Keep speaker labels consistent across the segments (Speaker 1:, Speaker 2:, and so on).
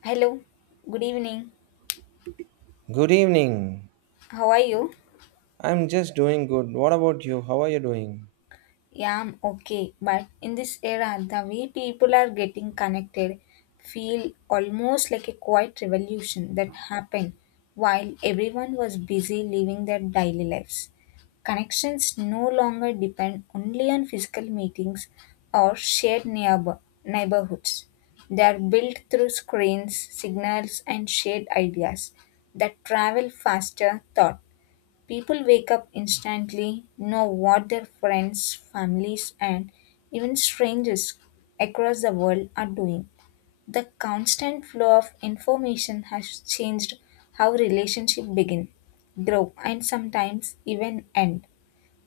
Speaker 1: Hello, good evening.
Speaker 2: Good evening.
Speaker 1: How are you?
Speaker 2: I'm just doing good. What about you? How are you doing?
Speaker 1: Yeah, I'm okay. But in this era, the way people are getting connected feel almost like a quiet revolution that happened while everyone was busy living their daily lives. Connections no longer depend only on physical meetings or shared neighborhoods. They are built through screens, signals, and shared ideas that travel faster thought. People wake up instantly, know what their friends, families, and even strangers across the world are doing. The constant flow of information has changed how relationships begin, grow, and sometimes even end.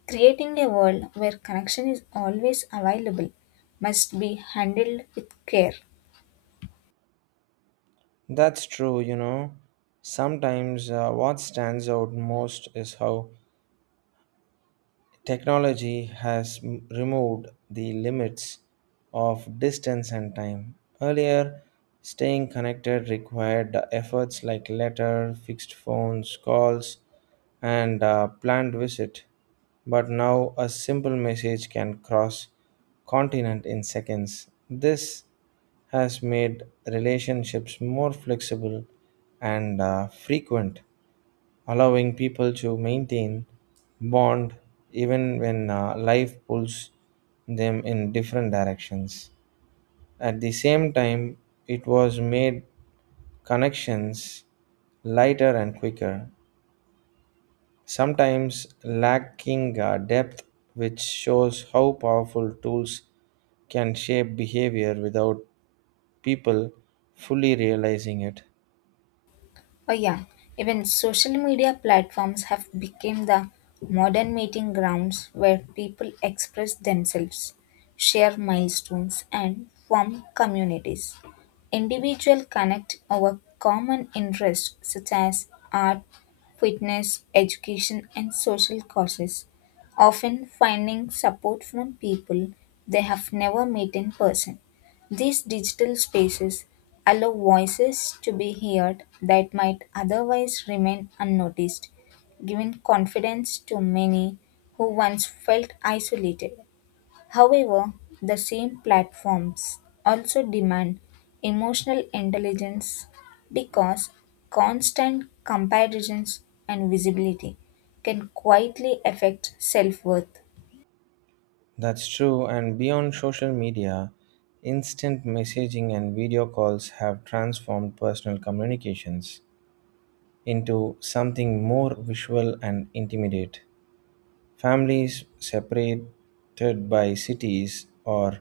Speaker 1: Creating a world where connection is always available must be handled with care.
Speaker 2: That's true, you know. Sometimes what stands out most is how technology has removed the limits of distance and time. Earlier, staying connected required efforts like letter, fixed phones, calls, and planned visit. But now, a simple message can cross continent in seconds. This has made relationships more flexible and frequent allowing people to maintain bond even when life pulls them in different directions. At the same time, it was made connections lighter and quicker, sometimes lacking depth, which shows how powerful tools can shape behavior without people fully realizing it.
Speaker 1: Oh yeah, even social media platforms have become the modern meeting grounds where people express themselves, share milestones and form communities. Individuals connect over common interests such as art, fitness, education and social causes, often finding support from people they have never met in person. These digital spaces allow voices to be heard that might otherwise remain unnoticed, giving confidence to many who once felt isolated. However, the same platforms also demand emotional intelligence because constant comparisons and visibility can quietly affect self worth.
Speaker 2: That's true, and beyond social media, instant messaging and video calls have transformed personal communications into something more visual and intimate. Families separated by cities or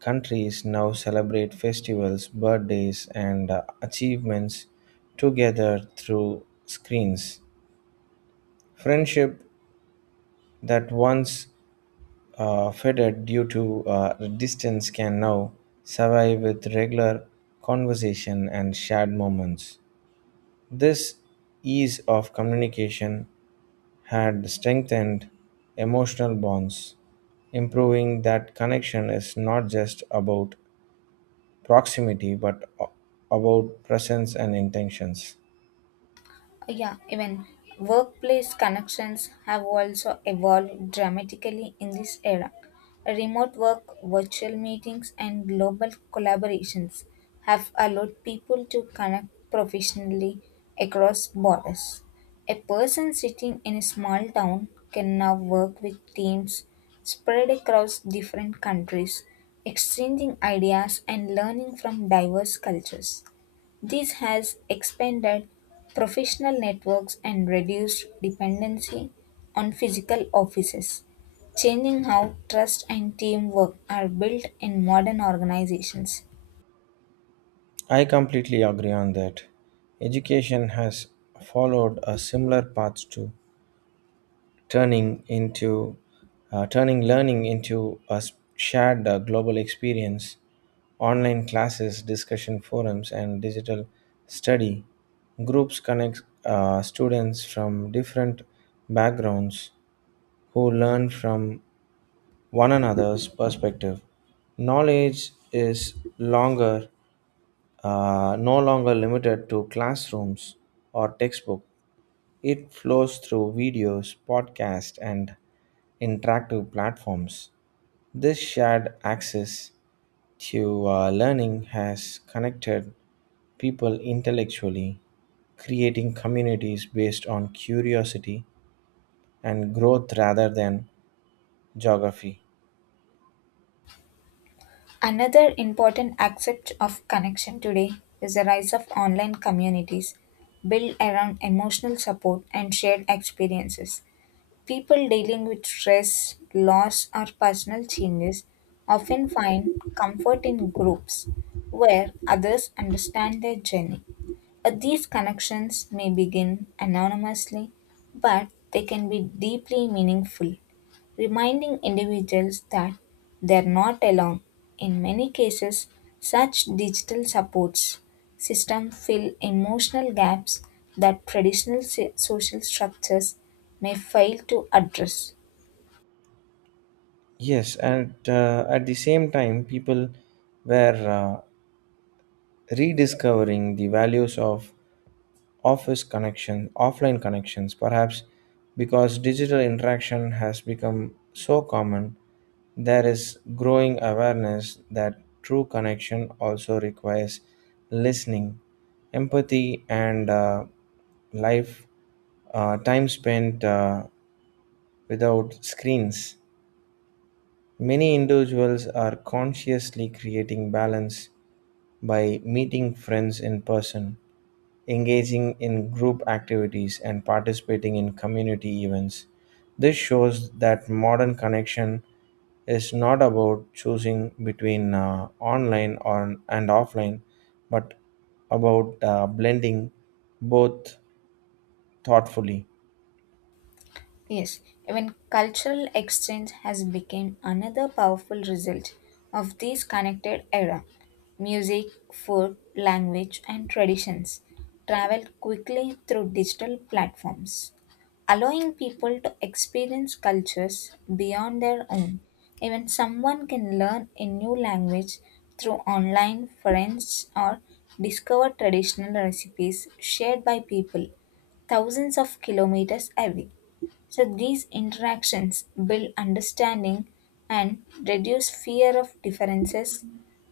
Speaker 2: countries now celebrate festivals, birthdays, and achievements together through screens. Friendship that once faded due to distance can now survive with regular conversation and shared moments. This ease of communication had strengthened emotional bonds. Improving that connection is not just about proximity but about presence and intentions.
Speaker 1: Yeah, even workplace connections have also evolved dramatically in this era. Remote work, virtual meetings, and global collaborations have allowed people to connect professionally across borders. A person sitting in a small town can now work with teams spread across different countries, exchanging ideas and learning from diverse cultures. This has expanded professional networks and reduced dependency on physical offices, changing how trust and teamwork are built in modern organizations.
Speaker 2: I completely agree on that. Education has followed a similar path too. turning into Turning learning into a shared global experience online classes discussion forums and digital study groups connect students from different backgrounds who learn from one another's perspective knowledge is longer no longer limited to classrooms or textbook it flows through videos podcasts and interactive platforms. This shared access to learning has connected people intellectually, creating communities based on curiosity and growth rather than geography.
Speaker 1: Another important aspect of connection today is the rise of online communities built around emotional support and shared experiences. People dealing with stress, loss, or personal changes often find comfort in groups where others understand their journey. These connections may begin anonymously, but they can be deeply meaningful reminding individuals that they're not alone. In many cases, such digital supports system fill emotional gaps that traditional social structures may fail to address.
Speaker 2: Yes, and at the same time, people were rediscovering the values of offline connections, perhaps because digital interaction has become so common, there is growing awareness that true connection also requires listening, empathy, and life time spent without screens. Many individuals are consciously creating balance by meeting friends in person, engaging in group activities, and participating in community events, this shows that modern connection is not about choosing between and offline, but about blending both thoughtfully.
Speaker 1: Yes, even cultural exchange has become another powerful result of this connected era. Music, food, language, and traditions travel quickly through digital platforms, allowing people to experience cultures beyond their own. Even someone can learn a new language through online friends or discover traditional recipes shared by people thousands of kilometers away. So these interactions build understanding and reduce fear of differences,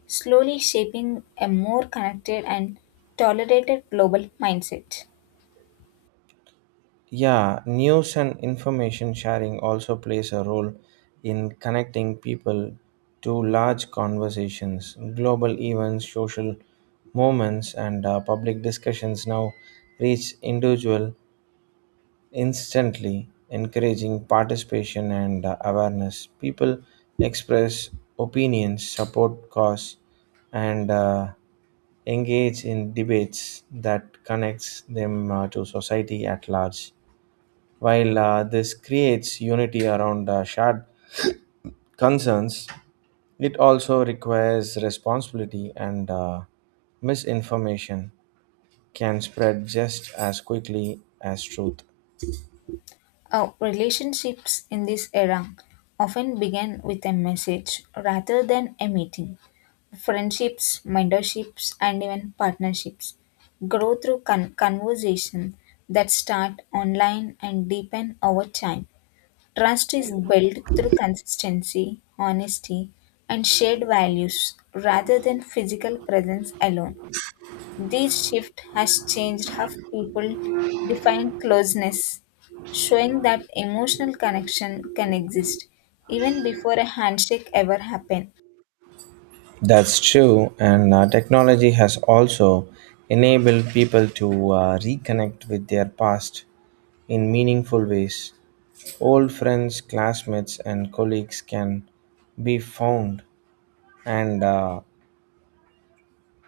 Speaker 1: slowly shaping a more connected and tolerated global mindset.
Speaker 2: Yeah, news and information sharing also plays a role in connecting people to large conversations, global events, social moments, and public discussions now reach individual instantly, encouraging participation and awareness. People express opinions, support cause, and engage in debates that connects them to society at large. While this creates unity around shared concerns, it also requires responsibility and misinformation can spread just as quickly as truth.
Speaker 1: Our relationships in this era often begin with a message rather than a meeting. Friendships, mentorships, and even partnerships grow through conversation that start online and deepen over time. Trust is built through consistency, honesty, and shared values rather than physical presence alone. This shift has changed how people define closeness, showing that emotional connection can exist even before a handshake ever happens.
Speaker 2: That's true, and technology has also enabled people to reconnect with their past in meaningful ways. Old friends, classmates, and colleagues can be found, and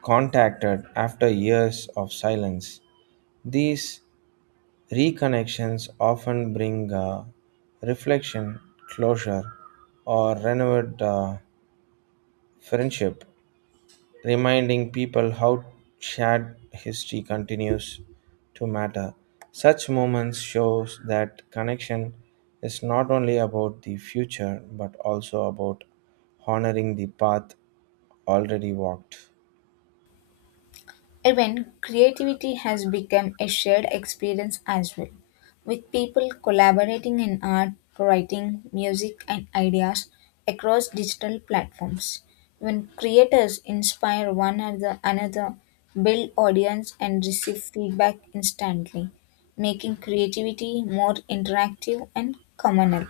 Speaker 2: contacted after years of silence. These reconnections often bring reflection, closure, or renewed friendship, reminding people how shared history continues to matter. Such moments shows that connection is not only about the future but also about honoring the path already walked.
Speaker 1: Even creativity has become a shared experience as well, with people collaborating in art, writing, music, and ideas across digital platforms. When creators inspire one another, build audience, and receive feedback instantly, making creativity more interactive and communal.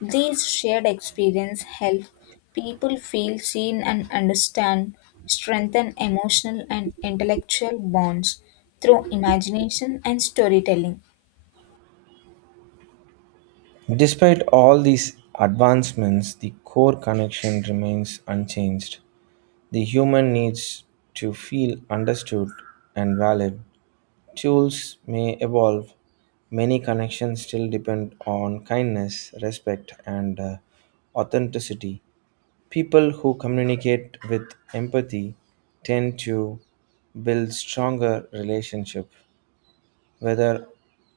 Speaker 1: These shared experiences help people feel seen and understand, strengthen emotional and intellectual bonds through imagination and storytelling.
Speaker 2: Despite all these advancements, the core connection remains unchanged. The human needs to feel understood and valued. Tools may evolve, many connections still depend on kindness, respect, and authenticity. People who communicate with empathy tend to build stronger relationships. Whether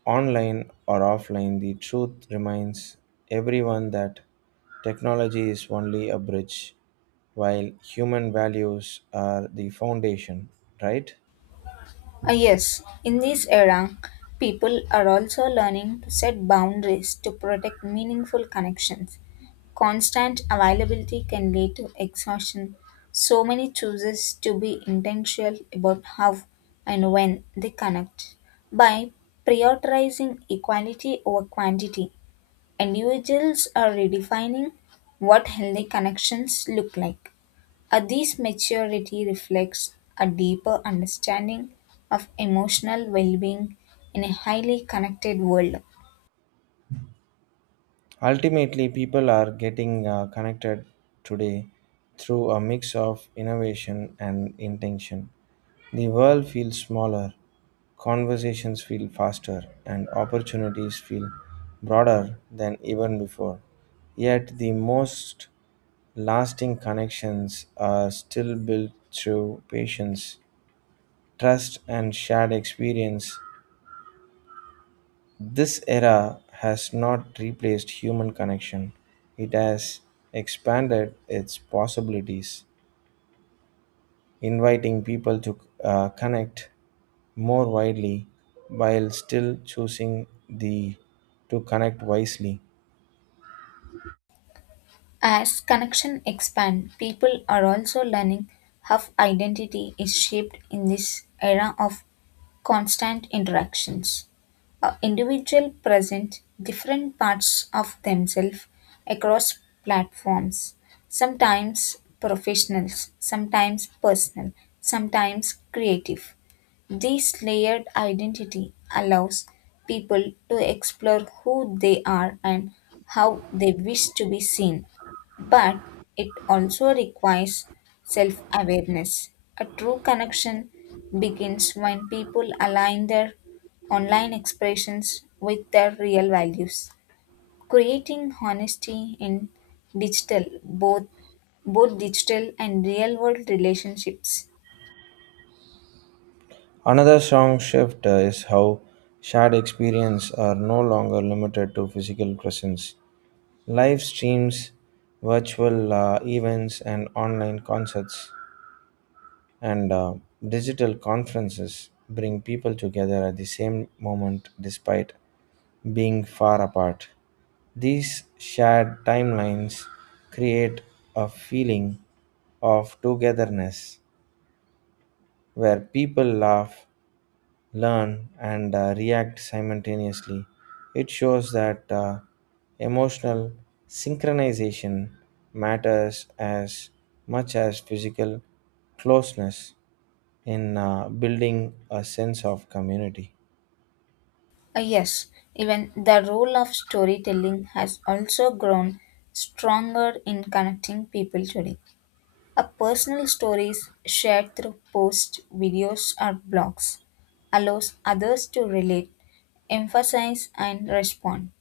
Speaker 2: online or offline, the truth reminds everyone that technology is only a bridge, while human values are the foundation, right?
Speaker 1: Ah, yes, in this era, people are also learning to set boundaries to protect meaningful connections. Constant availability can lead to exhaustion. So many chooses to be intentional about how and when they connect. By prioritizing equality over quantity, individuals are redefining what healthy connections look like. This maturity reflects a deeper understanding of emotional well being in a highly connected world.
Speaker 2: Ultimately, people are getting connected today through a mix of innovation and intention. The world feels smaller, conversations feel faster, and opportunities feel broader than even before. Yet, the most lasting connections are still built through patience, trust, and shared experience this era has not replaced human connection, it has expanded its possibilities, inviting people to connect more widely while still choosing the to connect wisely.
Speaker 1: As connection expand, people are also learning how identity is shaped in this era of constant interactions. A individual present different parts of themselves across platforms, sometimes professionals, sometimes personal, sometimes creative. This layered identity allows people to explore who they are and how they wish to be seen. But it also requires self awareness. A true connection begins when people align their online expressions with their real values. Creating honesty in digital, both both digital and real world relationships.
Speaker 2: Another strong shift is how shared experience are no longer limited to physical presence. Live streams, virtual events, and online concerts and digital conferences bring people together at the same moment despite being far apart. These shared timelines create a feeling of togetherness where people laugh, learn, and react simultaneously. It shows that emotional synchronization matters as much as physical closeness in building a sense of community.
Speaker 1: Yes, even the role of storytelling has also grown stronger in connecting people today. A personal stories shared through posts, videos, or blogs allows others to relate, emphasize, and respond.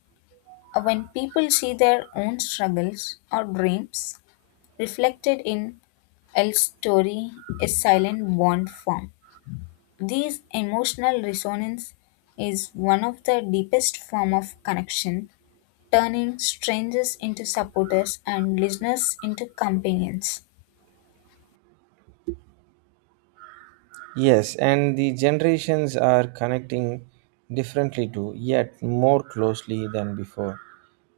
Speaker 1: When people see their own struggles or dreams reflected in L's story, a silent bond form. This emotional resonance is one of the deepest form of connection, turning strangers into supporters and listeners into companions.
Speaker 2: Yes, and the generations are connecting differently too, yet more closely than before.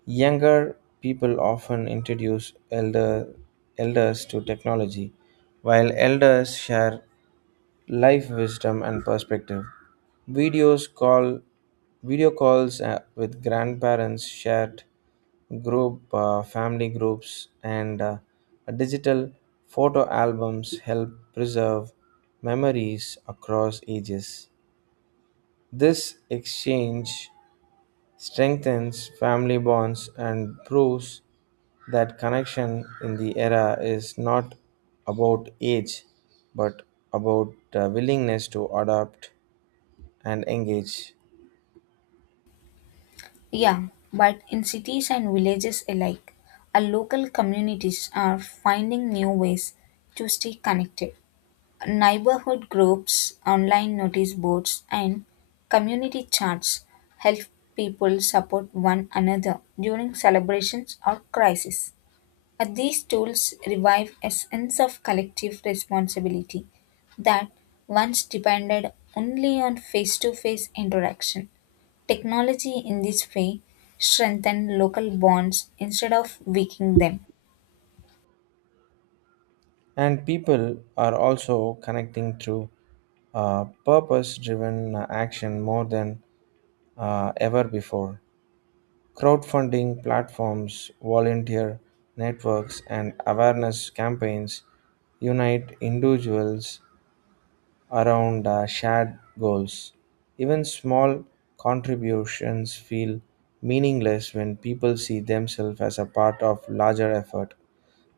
Speaker 2: Younger people often introduce elders to technology, while elders share life wisdom and perspective. Videos call Video calls with grandparents shared group family groups and digital photo albums help preserve memories across ages this exchange strengthens family bonds and proves that connection in the era is not about age but about willingness to adapt and engage
Speaker 1: Yeah, but in cities and villages alike, our local communities are finding new ways to stay connected. Neighborhood groups, online notice boards, and community chats help people support one another during celebrations or crises. These tools revive a sense of collective responsibility that once depended only on face to face interaction. Technology in this way strengthen local bonds instead of weakening them.
Speaker 2: and people are also connecting through purpose driven action more than ever before. Crowdfunding platforms, volunteer networks, and awareness campaigns unite individuals around shared goals. Even small contributions feel meaningless when people see themselves as a part of larger effort.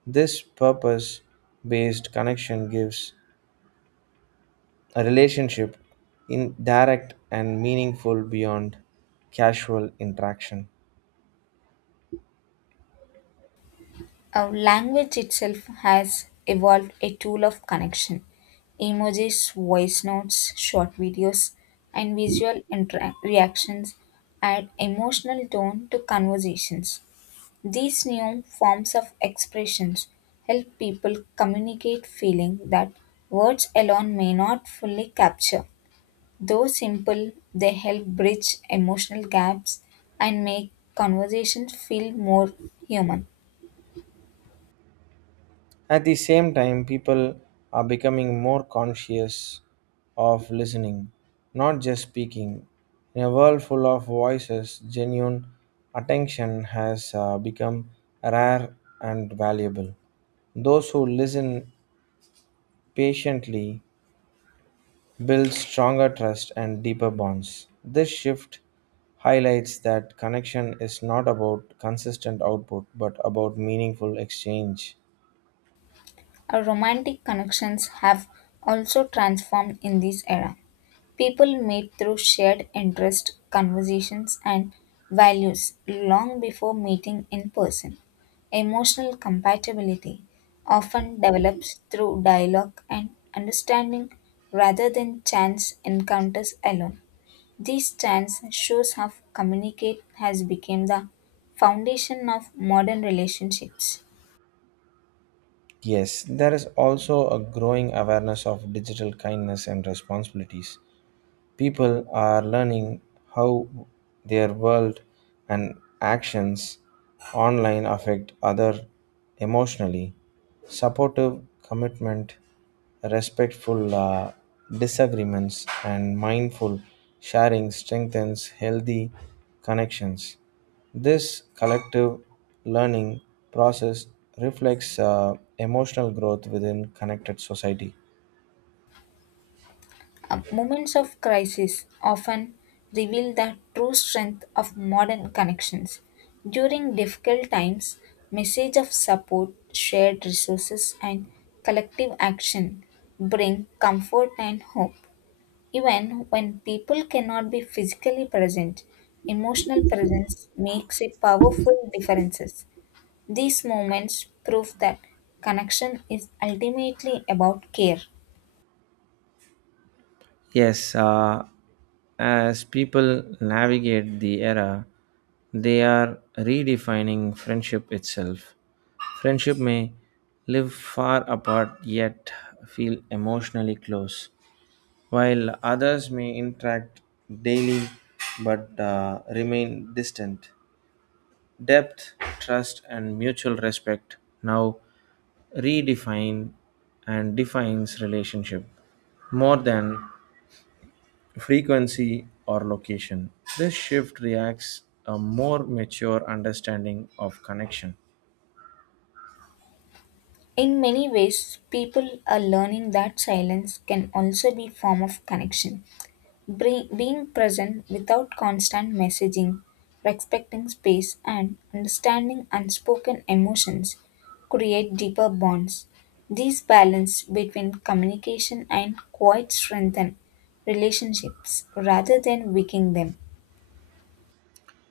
Speaker 2: This purpose based connection gives a relationship in direct and meaningful beyond casual interaction.
Speaker 1: Our language itself has evolved a tool of connection. Emojis, voice notes, short videos, and visual reactions add emotional tone to conversations. These new forms of expressions help people communicate feeling that words alone may not fully capture. Though simple, they help bridge emotional gaps and make conversations feel more human.
Speaker 2: At the same time, people are becoming more conscious of listening, not just speaking. In a world full of voices, genuine attention has become rare and valuable. Those who listen patiently build stronger trust and deeper bonds. This shift highlights that connection is not about consistent output but about meaningful exchange.
Speaker 1: Our romantic connections have also transformed in this era. People meet through shared interest, conversations, and values long before meeting in person. Emotional compatibility often develops through dialogue and understanding rather than chance encounters alone. These stance shows how communicate has become the foundation of modern relationships.
Speaker 2: Yes, there is also a growing awareness of digital kindness and responsibilities. People are learning how their world and actions online affect other emotionally. Supportive commitment, respectful disagreements, and mindful sharing strengthens healthy connections. This collective learning process reflects emotional growth within connected society.
Speaker 1: Moments of crisis often reveal the true strength of modern connections. During difficult times, message of support, shared resources, and collective action bring comfort and hope. Even when people cannot be physically present, emotional presence makes a powerful differences. These moments prove that connection is ultimately about care.
Speaker 2: Yes, as people navigate the era, they are redefining friendship itself. Friendship may live far apart yet feel emotionally close, while others may interact daily but remain distant. Depth, trust, and mutual respect now redefine and defines relationship more than frequency or location. This shift reacts a more mature understanding of connection.
Speaker 1: In many ways, people are learning that silence can also be form of connection. Being present without constant messaging, respecting space, and understanding unspoken emotions create deeper bonds. This balance between communication and quiet strengthen relationships rather than weaken them.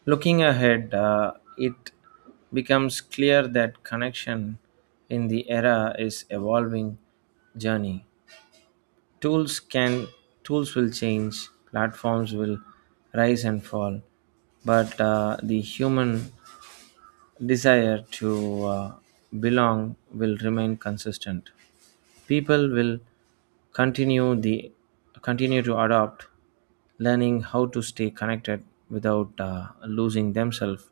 Speaker 2: Looking ahead, it becomes clear that connection in the era is evolving journey. Tools can Tools will change, platforms will rise and fall, but the human desire to belong will remain consistent. People will continue the continue to adopt, learning how to stay connected without losing themselves.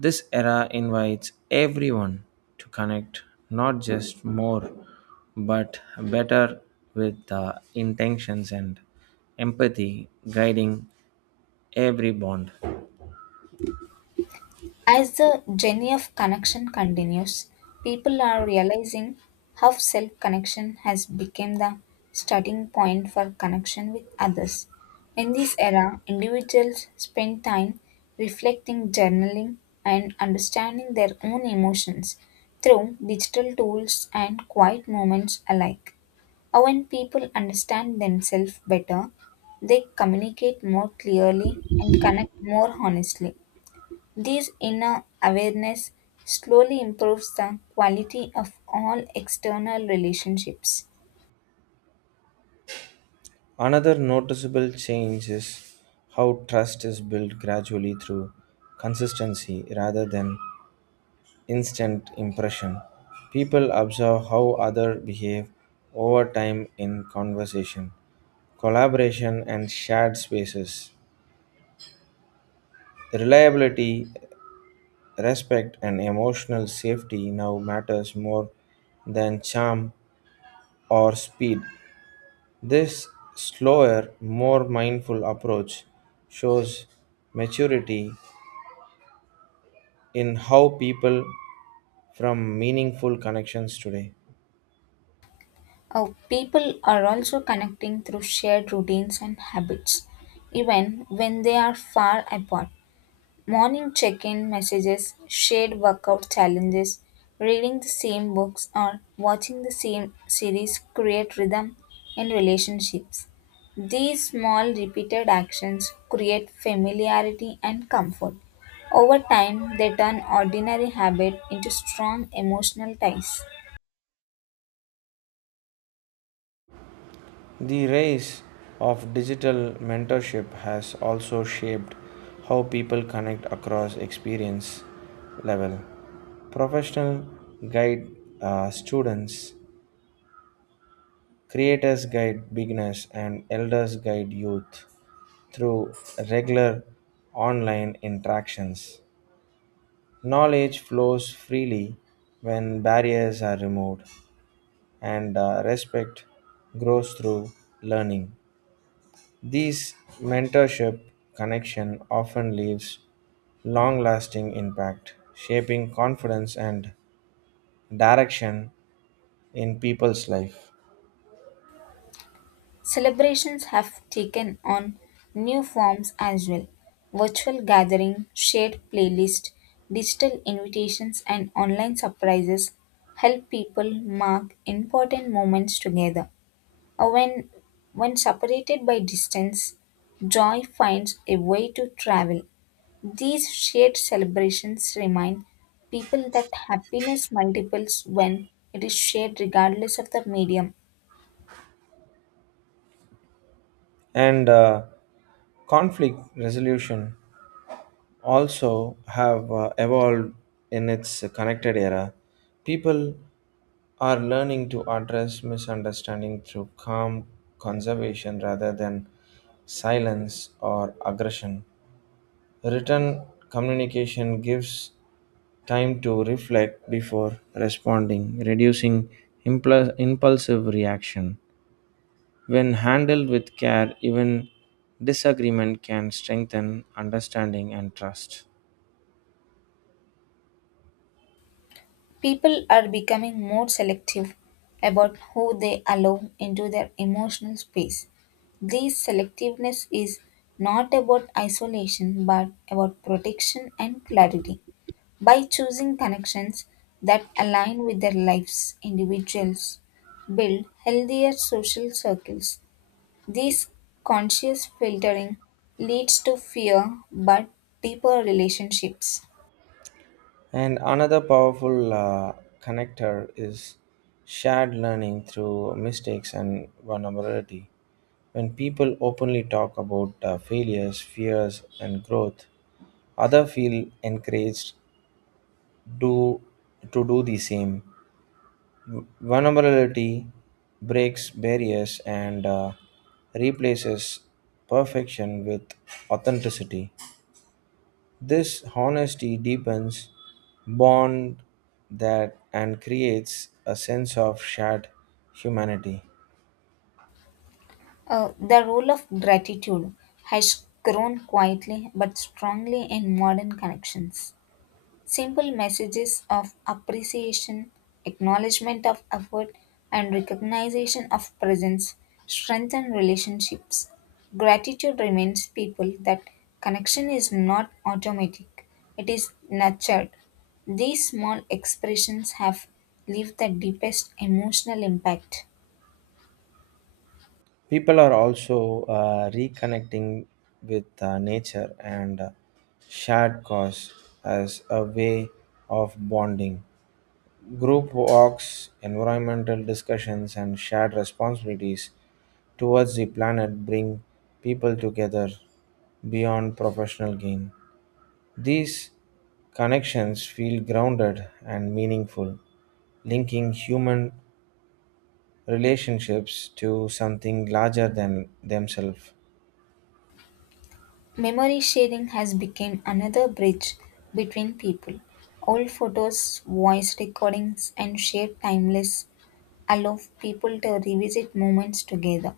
Speaker 2: This era invites everyone to connect not just more but better with intentions and empathy guiding every bond.
Speaker 1: As the journey of connection continues, people are realizing how self connection has become the starting point for connection with others. In this era, individuals spend time reflecting, journaling, and understanding their own emotions through digital tools and quiet moments alike. When people understand themselves better, they communicate more clearly and connect more honestly. This inner awareness slowly improves the quality of all external relationships.
Speaker 2: Another noticeable change is how trust is built gradually through consistency rather than instant impression. People observe how others behave over time in conversation, collaboration, and shared spaces. Reliability, respect, and emotional safety now matters more than charm or speed. This slower, more mindful approach shows maturity in how people from meaningful connections today.
Speaker 1: People are also connecting through shared routines and habits, even when they are far apart. Morning check in messages, shared workout challenges, reading the same books, or watching the same series create rhythm in relationships. These small repeated actions create familiarity and comfort. Over time, they turn ordinary habit into strong emotional ties.
Speaker 2: The rise of digital mentorship has also shaped how people connect across experience level. Professional guide students, creators guide beginners, and elders guide youth through regular online interactions. Knowledge flows freely when barriers are removed, and respect grows through learning. These mentorship connection often leaves long-lasting impact, shaping confidence and direction in people's life.
Speaker 1: Celebrations have taken on new forms as well virtual gathering, shared playlists, digital invitations, and online surprises help people mark important moments together. Or When, when separated by distance, joy finds a way to travel. These shared celebrations remind people that happiness multiples when it is shared regardless of the medium.
Speaker 2: And conflict resolution also have evolved in its connected era. People are learning to address misunderstanding through calm conservation rather than silence or aggression. Written communication gives time to reflect before responding, reducing impulsive reaction. When handled with care, even disagreement can strengthen understanding and trust.
Speaker 1: People are becoming more selective about who they allow into their emotional space. This selectiveness is not about isolation but about protection and clarity. By choosing connections that align with their lives, individuals build healthier social circles. This conscious filtering leads to fewer but deeper relationships.
Speaker 2: And another powerful connector is shared learning through mistakes and vulnerability. When people openly talk about failures, fears, and growth, others feel encouraged do to do the same. Vulnerability breaks barriers and replaces perfection with authenticity. This honesty deepens bond that and creates a sense of shared humanity.
Speaker 1: The role of gratitude has grown quietly but strongly in modern connections. Simple messages of appreciation, acknowledgement of effort, and recognition of presence strengthen relationships. Gratitude reminds people that connection is not automatic, it is nurtured. These small expressions have left the deepest emotional impact.
Speaker 2: People are also reconnecting with nature and shared cause as a way of bonding. Group walks, environmental discussions, and shared responsibilities towards the planet bring people together beyond professional gain. These connections feel grounded and meaningful, linking human relationships to something larger than themselves.
Speaker 1: Memory sharing has become another bridge between people. Old photos, voice recordings, and shared timeless allow people to revisit moments together.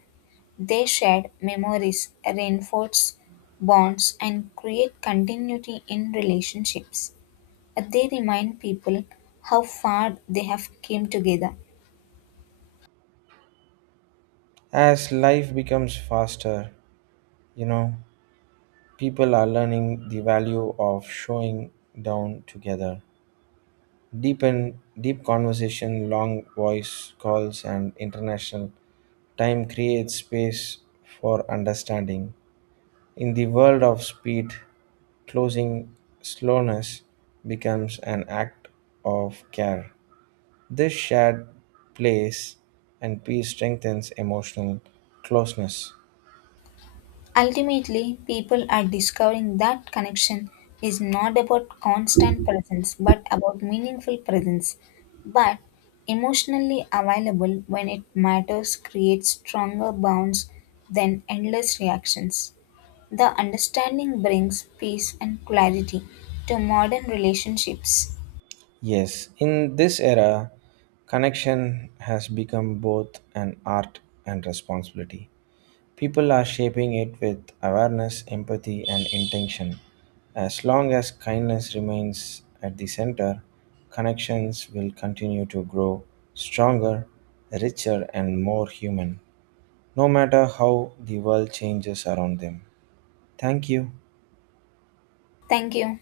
Speaker 1: They shared memories, reinforce bonds, and create continuity in relationships. They remind people how far they have came together.
Speaker 2: As life becomes faster, you know, people are learning the value of showing down together. Deep conversation, long voice calls, and international time creates space for understanding. In the world of speed, closing slowness becomes an act of care. This shared place and peace strengthens emotional closeness.
Speaker 1: Ultimately, people are discovering that connection is not about constant presence but about meaningful presence. But emotionally available when it matters creates stronger bonds than endless reactions. The understanding brings peace and clarity to modern relationships.
Speaker 2: Yes, in this era, connection has become both an art and responsibility. People are shaping it with awareness, empathy, and intention. As long as kindness remains at the center, connections will continue to grow stronger, richer, and more human, no matter how the world changes around them. Thank you.
Speaker 1: Thank you.